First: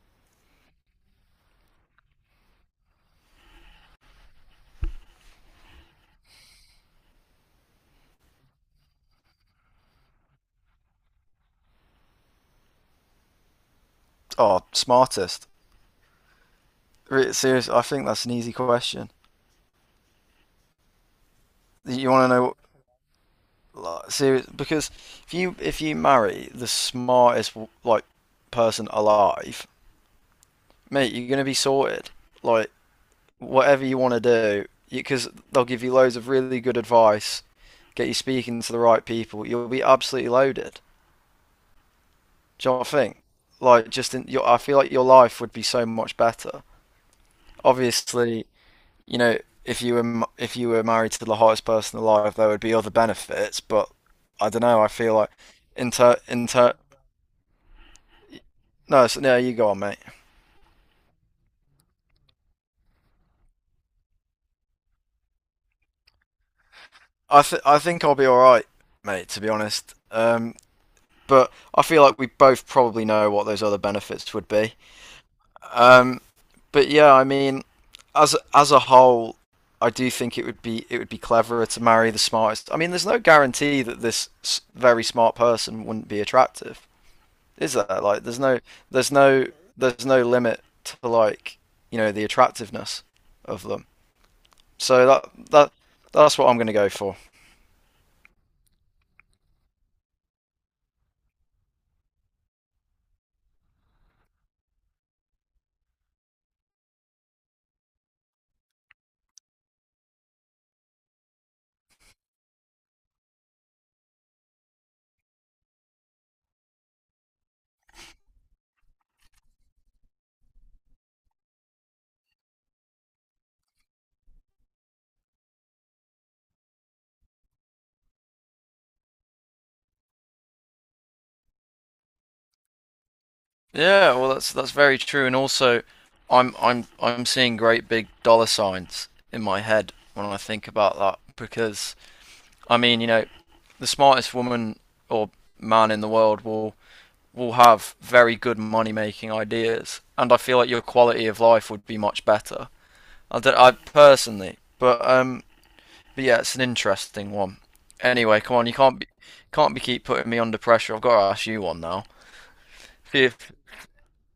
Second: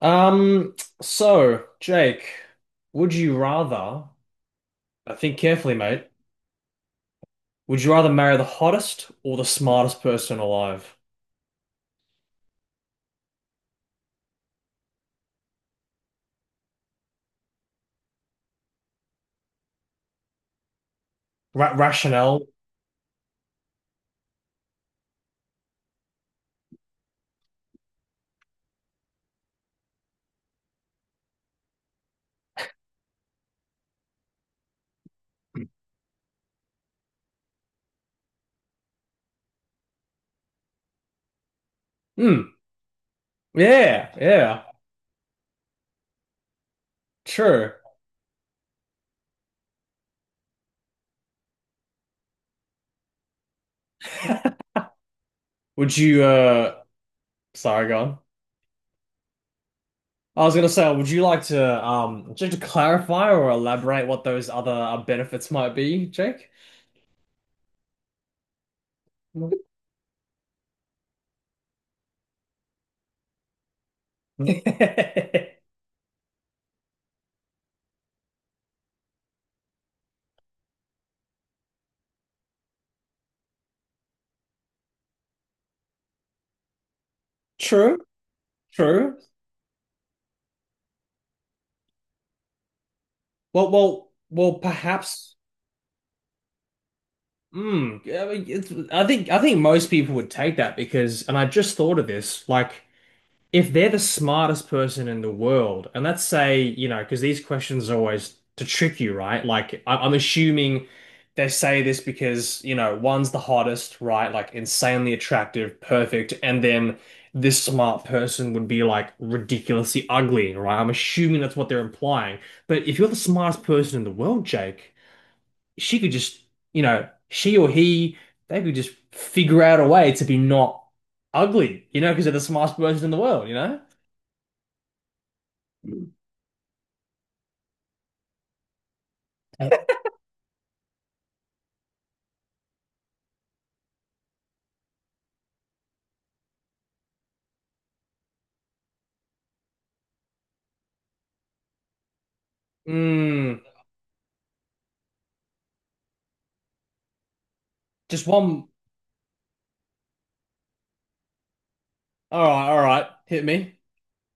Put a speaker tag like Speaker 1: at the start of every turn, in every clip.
Speaker 1: Um, so, Jake, would you rather, I think carefully, mate, would you rather marry the hottest or the smartest person alive?
Speaker 2: Oh, smartest. Seriously, I think that's an easy question.
Speaker 1: Ra
Speaker 2: You want to
Speaker 1: rationale?
Speaker 2: know, like, serious, because if you marry the smartest like person alive, mate, you're gonna be sorted. Like whatever you want to do, because they'll give you loads of really good advice, get you speaking to the right people. You'll be absolutely loaded.
Speaker 1: Hmm.
Speaker 2: Do you know what I think? Like,
Speaker 1: Yeah,
Speaker 2: just in your, I
Speaker 1: yeah,
Speaker 2: feel like your life would be so much better.
Speaker 1: true.
Speaker 2: Obviously, you know, if you were if you were married to the hottest person alive, there would be other benefits. But I don't know. I feel like
Speaker 1: Would
Speaker 2: inter
Speaker 1: you,
Speaker 2: inter.
Speaker 1: uh, sorry, go on.
Speaker 2: No, so no, you go on, mate.
Speaker 1: I was gonna say, would you like to, just to clarify or elaborate what those other benefits might be, Jake?
Speaker 2: I think I'll be all right, mate. To be honest, but I feel like we both probably know what those other benefits would be. Um, but yeah, I mean, as a whole, I do think it would be cleverer to marry the smartest. I mean, there's no guarantee that this very smart person wouldn't be attractive. Is
Speaker 1: True,
Speaker 2: there? Like, there's
Speaker 1: true.
Speaker 2: no, there's no limit to, like, you know, the attractiveness of
Speaker 1: Well,
Speaker 2: them.
Speaker 1: well, well,
Speaker 2: So
Speaker 1: perhaps.
Speaker 2: that that's what I'm going to go for.
Speaker 1: Mm, I mean, it's, I think most people would take that because, and I just thought of this, like if they're the smartest person in the world, and let's say, you know, because these questions are always to trick you, right? Like I'm assuming they say this because, you know, one's the hottest, right? Like insanely attractive, perfect, and then this smart person would be like ridiculously ugly, right? I'm assuming that's what they're implying. But if you're the smartest person in the world, Jake, she could just, you know, she or he, they could just figure out a way to be not ugly, you know, because they're the smartest person in the world, you know?
Speaker 2: Yeah, well, that's very true, and also, I'm seeing great big dollar signs in my head when I think about that because I mean, you know, the smartest woman or man in the world will have very good money making ideas, and I feel like your quality of life would be much better. I, don't,
Speaker 1: Mm,
Speaker 2: I personally, but yeah, it's an interesting one.
Speaker 1: just
Speaker 2: Anyway, come
Speaker 1: one.
Speaker 2: on, you can't be keep putting me under pressure. I've got to ask you one now.
Speaker 1: All right, hit
Speaker 2: If
Speaker 1: me.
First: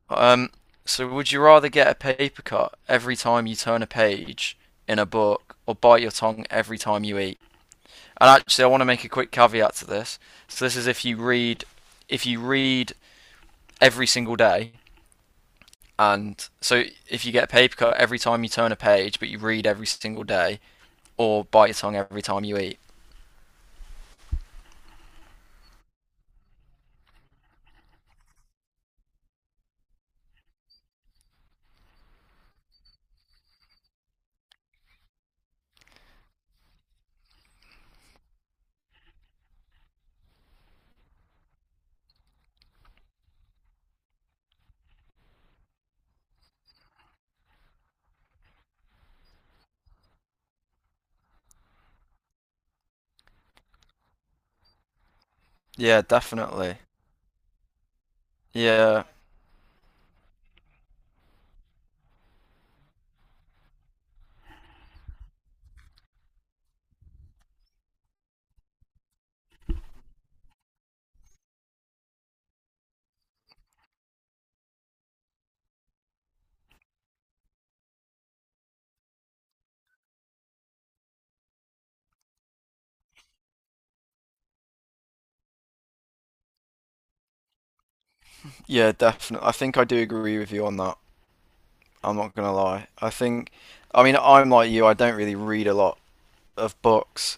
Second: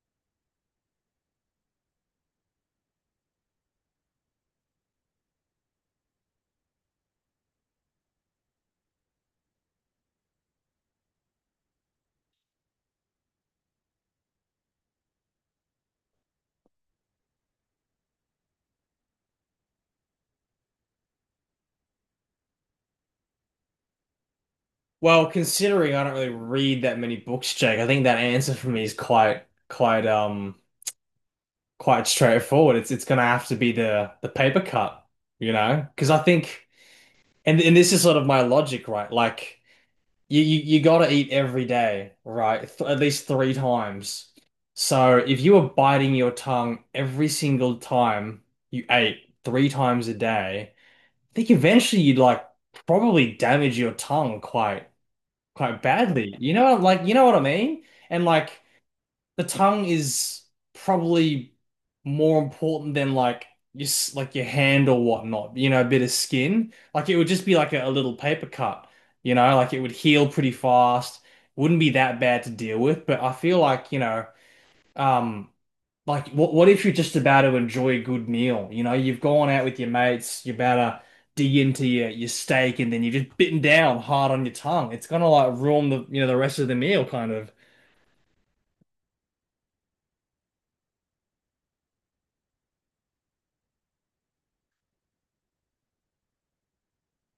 Speaker 2: um, so would you rather get a paper cut every time you turn a page in a book, or bite your tongue every time you eat? And actually, I want to make a quick caveat to this. So this is if you read every single day, and so if you get a paper cut every time you turn a page, but you read every single day, or bite your tongue every time you eat.
Speaker 1: Well, considering I don't really read that many books, Jake, I think that answer for me is quite, quite, quite straightforward. It's gonna have to be the paper cut, you know, because I think, and this is sort of my logic, right? Like. You gotta eat every day, right? Th at least three times. So if you were biting your tongue every single time you ate three times a day, I think eventually you'd like probably damage your tongue quite
Speaker 2: Yeah,
Speaker 1: badly. You know,
Speaker 2: definitely.
Speaker 1: like you know what I mean? And like
Speaker 2: Yeah.
Speaker 1: the tongue is probably more important than like your s- like your hand or whatnot. You know, a bit of skin. Like it would just be like a little paper cut. You know, like it would heal pretty fast. Wouldn't be that bad to deal with. But I feel like you know, um, like what if you're just about to enjoy a good meal? You know, you've gone out with your mates. You're about to dig into your steak, and then you're just bitten down hard on your tongue. It's gonna like ruin the you know the rest of the meal, kind of.
Speaker 2: Yeah, definitely. I think I do agree with you on that. I'm not gonna lie. I think, I mean, I'm like you. I don't really read a lot of books,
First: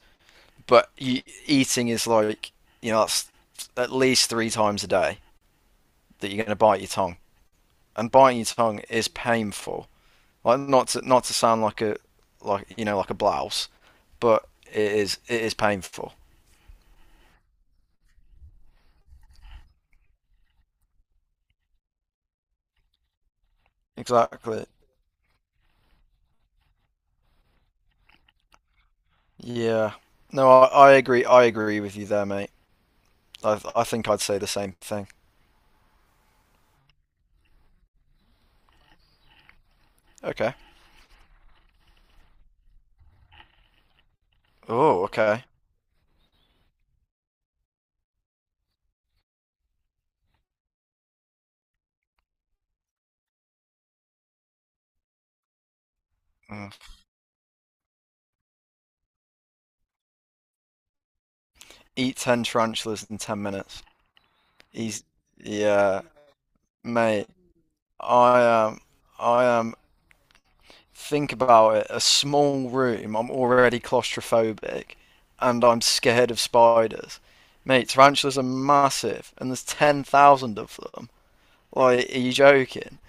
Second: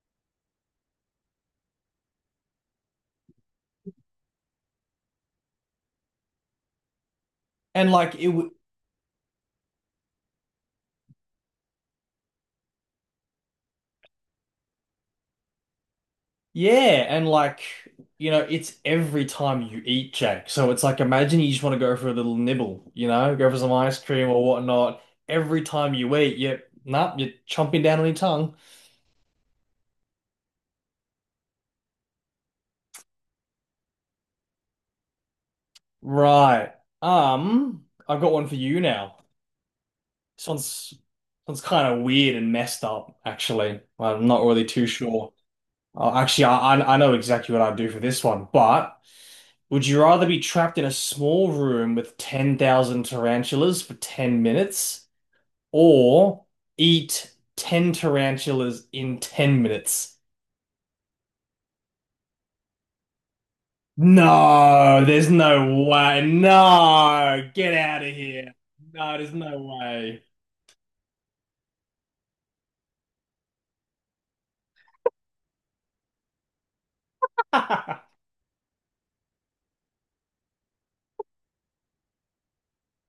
Speaker 2: but you, eating is like, you know, that's at least three times a day that you're gonna bite your tongue,
Speaker 1: And
Speaker 2: and
Speaker 1: like it
Speaker 2: biting your
Speaker 1: would.
Speaker 2: tongue is painful. Like not to sound like a like, you know, like a blouse, but it is painful.
Speaker 1: Yeah, and like, you know, it's every time you eat, Jack. So it's like imagine you just want to go for a little nibble, you know, go for some ice cream or
Speaker 2: Exactly.
Speaker 1: whatnot. Every time you eat, you're nah, you're chomping down on your tongue.
Speaker 2: Yeah. No, I agree. I agree with you there, mate. I think I'd say the same thing.
Speaker 1: Right. I've got one for you now. This
Speaker 2: Okay.
Speaker 1: one's this one's kind of weird and messed up, actually. I'm not really too
Speaker 2: Oh,
Speaker 1: sure.
Speaker 2: okay.
Speaker 1: Actually, I know exactly what I'd do for this one, but would you rather be trapped in a small room with 10,000 tarantulas for 10 minutes, or
Speaker 2: Mm.
Speaker 1: eat 10 tarantulas in 10 minutes?
Speaker 2: Eat 10 tarantulas in 10 minutes.
Speaker 1: No,
Speaker 2: He's,
Speaker 1: there's no
Speaker 2: yeah,
Speaker 1: way.
Speaker 2: mate,
Speaker 1: No, get out of
Speaker 2: I
Speaker 1: here.
Speaker 2: am,
Speaker 1: No, there's
Speaker 2: I
Speaker 1: no
Speaker 2: am,
Speaker 1: way.
Speaker 2: think about it, a small room, I'm already claustrophobic, and I'm scared of spiders. Mate, tarantulas are massive, and there's 10,000 of them. Like, are you joking?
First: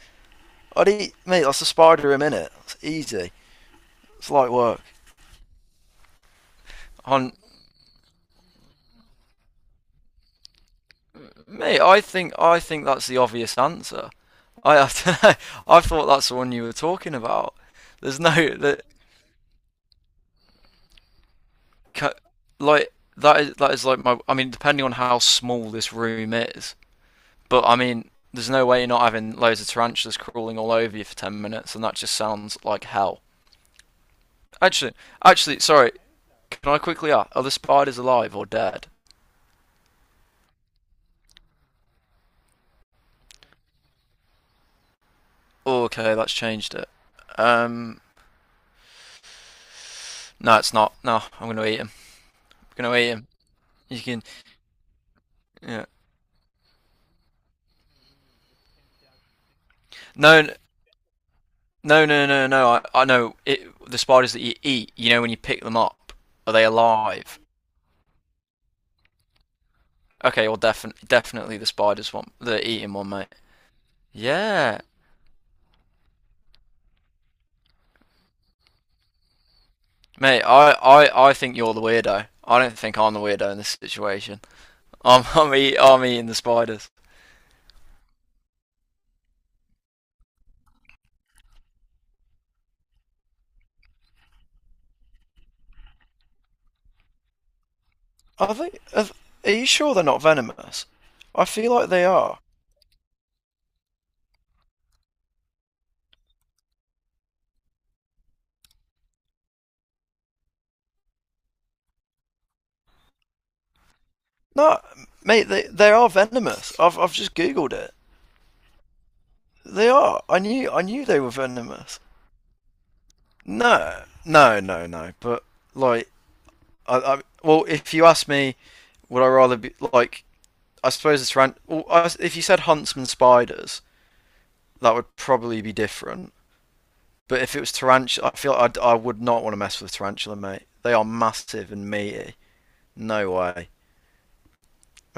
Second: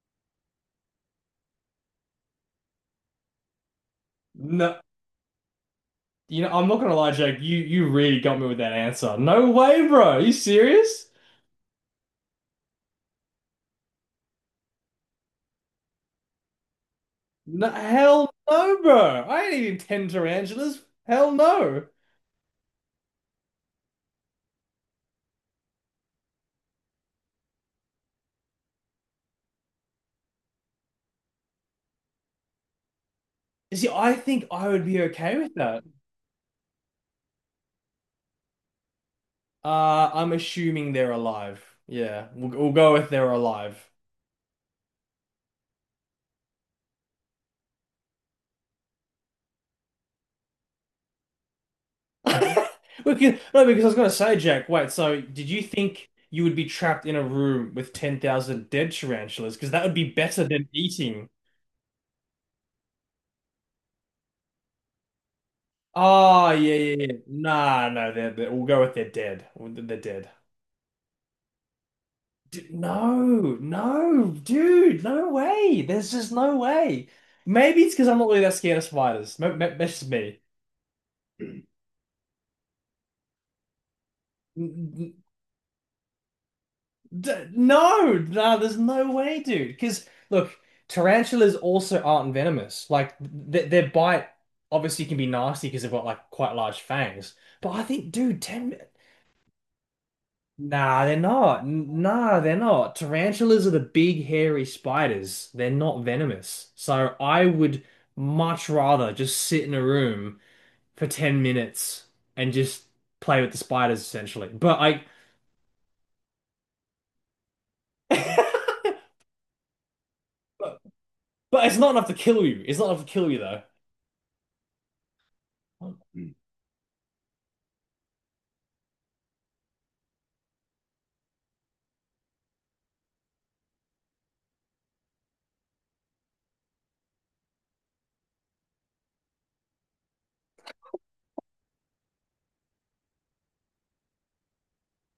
Speaker 2: I'd eat, mate, that's a spider a minute. It's easy. It's light
Speaker 1: No,
Speaker 2: work.
Speaker 1: you know, I'm not gonna lie,
Speaker 2: Hun-
Speaker 1: Jake. You really got me with that answer. No way, bro. Are you serious?
Speaker 2: Mate, I think that's the obvious answer. I dunno, I thought that's the one you were talking about.
Speaker 1: No,
Speaker 2: There's no
Speaker 1: hell no,
Speaker 2: that
Speaker 1: bro. I ain't eating 10 tarantulas. Hell no.
Speaker 2: ca- Like that is like my, I mean, depending on how small this room is, but I mean there's no way you're not having loads of tarantulas crawling all over you for 10 minutes and that just sounds like hell.
Speaker 1: You see, I think I would
Speaker 2: Actually,
Speaker 1: be okay with
Speaker 2: actually
Speaker 1: that.
Speaker 2: sorry, can I quickly ask, are the spiders alive or dead?
Speaker 1: I'm assuming they're alive. Yeah, we'll go with they're alive.
Speaker 2: Oh, okay, that's changed it. Um no, it's not. No, I'm going to eat him. I'm going to eat
Speaker 1: We
Speaker 2: him.
Speaker 1: can, no, because I was
Speaker 2: You
Speaker 1: going to
Speaker 2: can,
Speaker 1: say, Jack, wait, so did you
Speaker 2: yeah.
Speaker 1: think you would be trapped in a room with 10,000 dead tarantulas? Because that would be
Speaker 2: No,
Speaker 1: better
Speaker 2: n-
Speaker 1: than eating.
Speaker 2: No, no, no, no, no. I know it, the spiders that you eat, you know, when you pick them up,
Speaker 1: Oh,
Speaker 2: are they
Speaker 1: yeah, yeah, yeah.
Speaker 2: alive?
Speaker 1: Nah, no, we'll go with they're dead. They're dead.
Speaker 2: Okay, well, definitely the spiders one,
Speaker 1: D
Speaker 2: the eating one, mate.
Speaker 1: no, no,
Speaker 2: Yeah,
Speaker 1: dude, no way. There's just no way. Maybe it's because I'm not really that scared of spiders. Maybe, maybe that's just me.
Speaker 2: mate. I think
Speaker 1: N-
Speaker 2: you're the weirdo. I don't think I'm the weirdo in this situation.
Speaker 1: n-
Speaker 2: I'm, I'm, eat, I'm eating the spiders.
Speaker 1: D no, no, there's no way, dude. Because look, tarantulas also aren't venomous. Like th their bite obviously can be nasty because they've got like quite large fangs. But I think, dude,
Speaker 2: Are
Speaker 1: ten.
Speaker 2: they?
Speaker 1: Mi-
Speaker 2: Are, are you sure they're not venomous?
Speaker 1: Nah, they're
Speaker 2: I
Speaker 1: not.
Speaker 2: feel like
Speaker 1: N-
Speaker 2: they are.
Speaker 1: Nah, they're not. Tarantulas are the big hairy spiders. They're not venomous. So I would much rather just sit in a room for 10 minutes and just play with the spiders essentially. But
Speaker 2: No,
Speaker 1: I.
Speaker 2: mate, they are venomous. I've just googled it. They are. I knew
Speaker 1: But
Speaker 2: I knew they were
Speaker 1: it's not
Speaker 2: venomous.
Speaker 1: enough to kill you. It's not enough to kill you though.
Speaker 2: No, no, no, no. But like, I well, if you ask me, would I rather be like? I suppose it's ran. Well, I, if you said huntsman spiders, that would probably be different. But if it was tarantula, I feel like I would not want to mess with tarantula, mate. They are massive and meaty. No way,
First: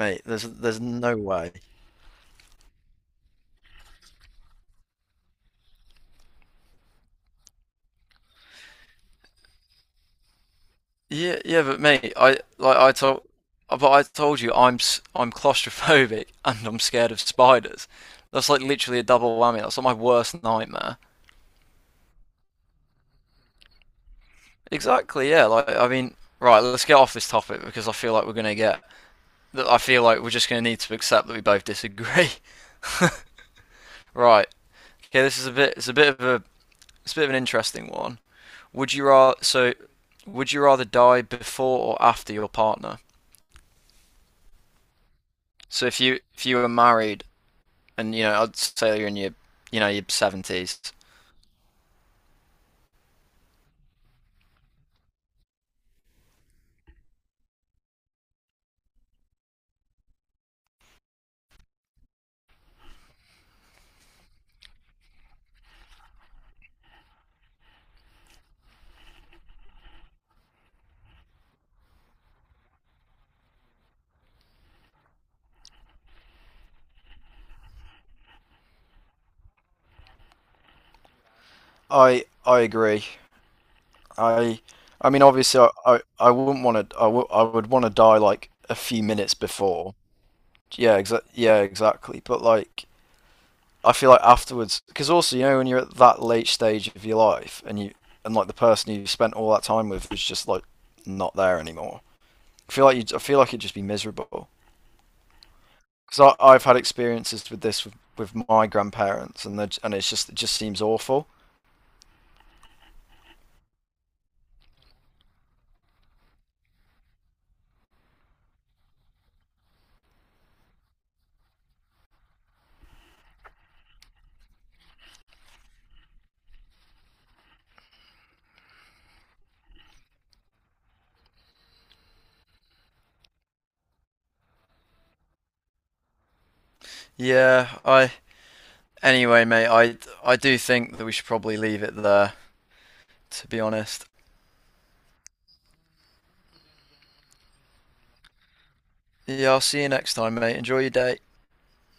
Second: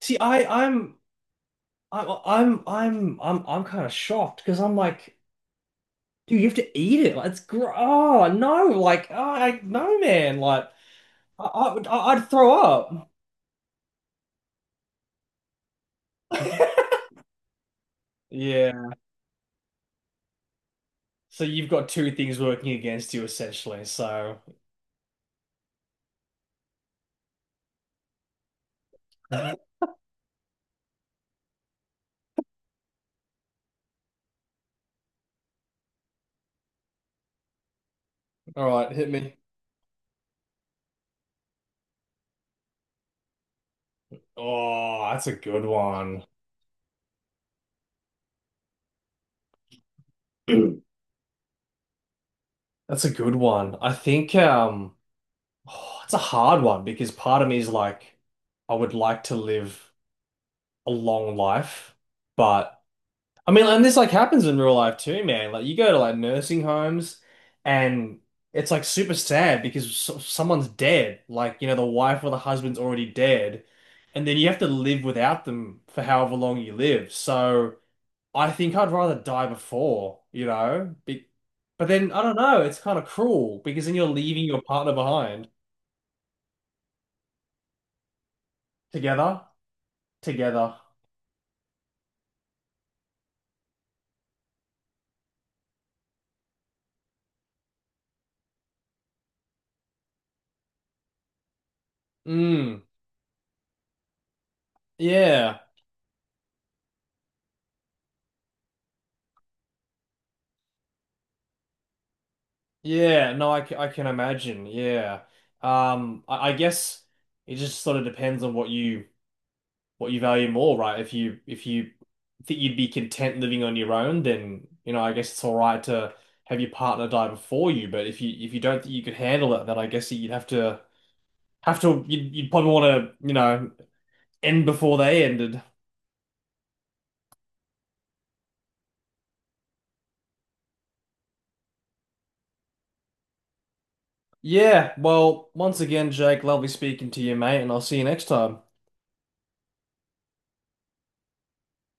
Speaker 1: See, I,
Speaker 2: There's no way.
Speaker 1: I'm kind of shocked because I'm like, dude, you have to eat it. Like, it's gr oh no, like, oh, I no, man, like,
Speaker 2: Yeah, yeah, but mate,
Speaker 1: I'd
Speaker 2: I
Speaker 1: throw
Speaker 2: like I
Speaker 1: up.
Speaker 2: told, but I told you I'm claustrophobic and I'm scared of spiders. That's like
Speaker 1: Yeah.
Speaker 2: literally a double whammy. That's like my worst nightmare.
Speaker 1: So you've got two things working against you essentially. So,
Speaker 2: Exactly, yeah. Like, I mean, right, let's get off this topic because I feel like we're going to get.
Speaker 1: all
Speaker 2: I feel like we're just going to need to accept that we both disagree. Right. Okay, this is a bit. It's a bit of a. It's a bit of an interesting one.
Speaker 1: right,
Speaker 2: Would you
Speaker 1: hit
Speaker 2: rather?
Speaker 1: me.
Speaker 2: So, would you rather die before or after your partner?
Speaker 1: Oh, that's a good
Speaker 2: So, if you
Speaker 1: one.
Speaker 2: if you were married, and you know, I'd say you're in your, you know, your seventies.
Speaker 1: That's a good one. I think oh, it's a hard one because part of me is like, I would like to live a long life, but. I mean, and this like happens in real life too, man. Like you go to like nursing homes and it's like super sad because so someone's dead. Like, you know, the wife or the husband's already dead. And then you have to live without them for however long you live. So I think I'd rather die before, you know? Be but then I don't
Speaker 2: I
Speaker 1: know, it's kind of
Speaker 2: agree.
Speaker 1: cruel because then you're leaving
Speaker 2: I
Speaker 1: your partner
Speaker 2: I mean,
Speaker 1: behind.
Speaker 2: obviously, I wouldn't want to. I would want to die like a few minutes
Speaker 1: Together?
Speaker 2: before.
Speaker 1: Together.
Speaker 2: Yeah, exactly. But like, I feel like afterwards, because also you know when you're at that late stage of your life, and you and like the person you spent all that time with is just like not there anymore. I
Speaker 1: Mm.
Speaker 2: feel like you. I feel like it'd just be miserable.
Speaker 1: Yeah.
Speaker 2: Because I've had experiences with this with my grandparents, and and it's just it just seems awful.
Speaker 1: Yeah, no, I, c- I can imagine. Yeah. I guess it just sort of depends on what you value more, right? If you think you'd be content living on your own, then you know, I guess it's all right to have your partner die before you. But if you don't think you could handle it, then I guess you'd have to you'd probably want to, you know, end before they ended.
Speaker 2: Yeah, I. Anyway, mate, I do think that we should probably leave it there. To be honest.
Speaker 1: Yeah, well, once again, Jake, lovely speaking to you, mate, and I'll see you next time.
Speaker 2: Yeah, I'll see you next time, mate. Enjoy your day.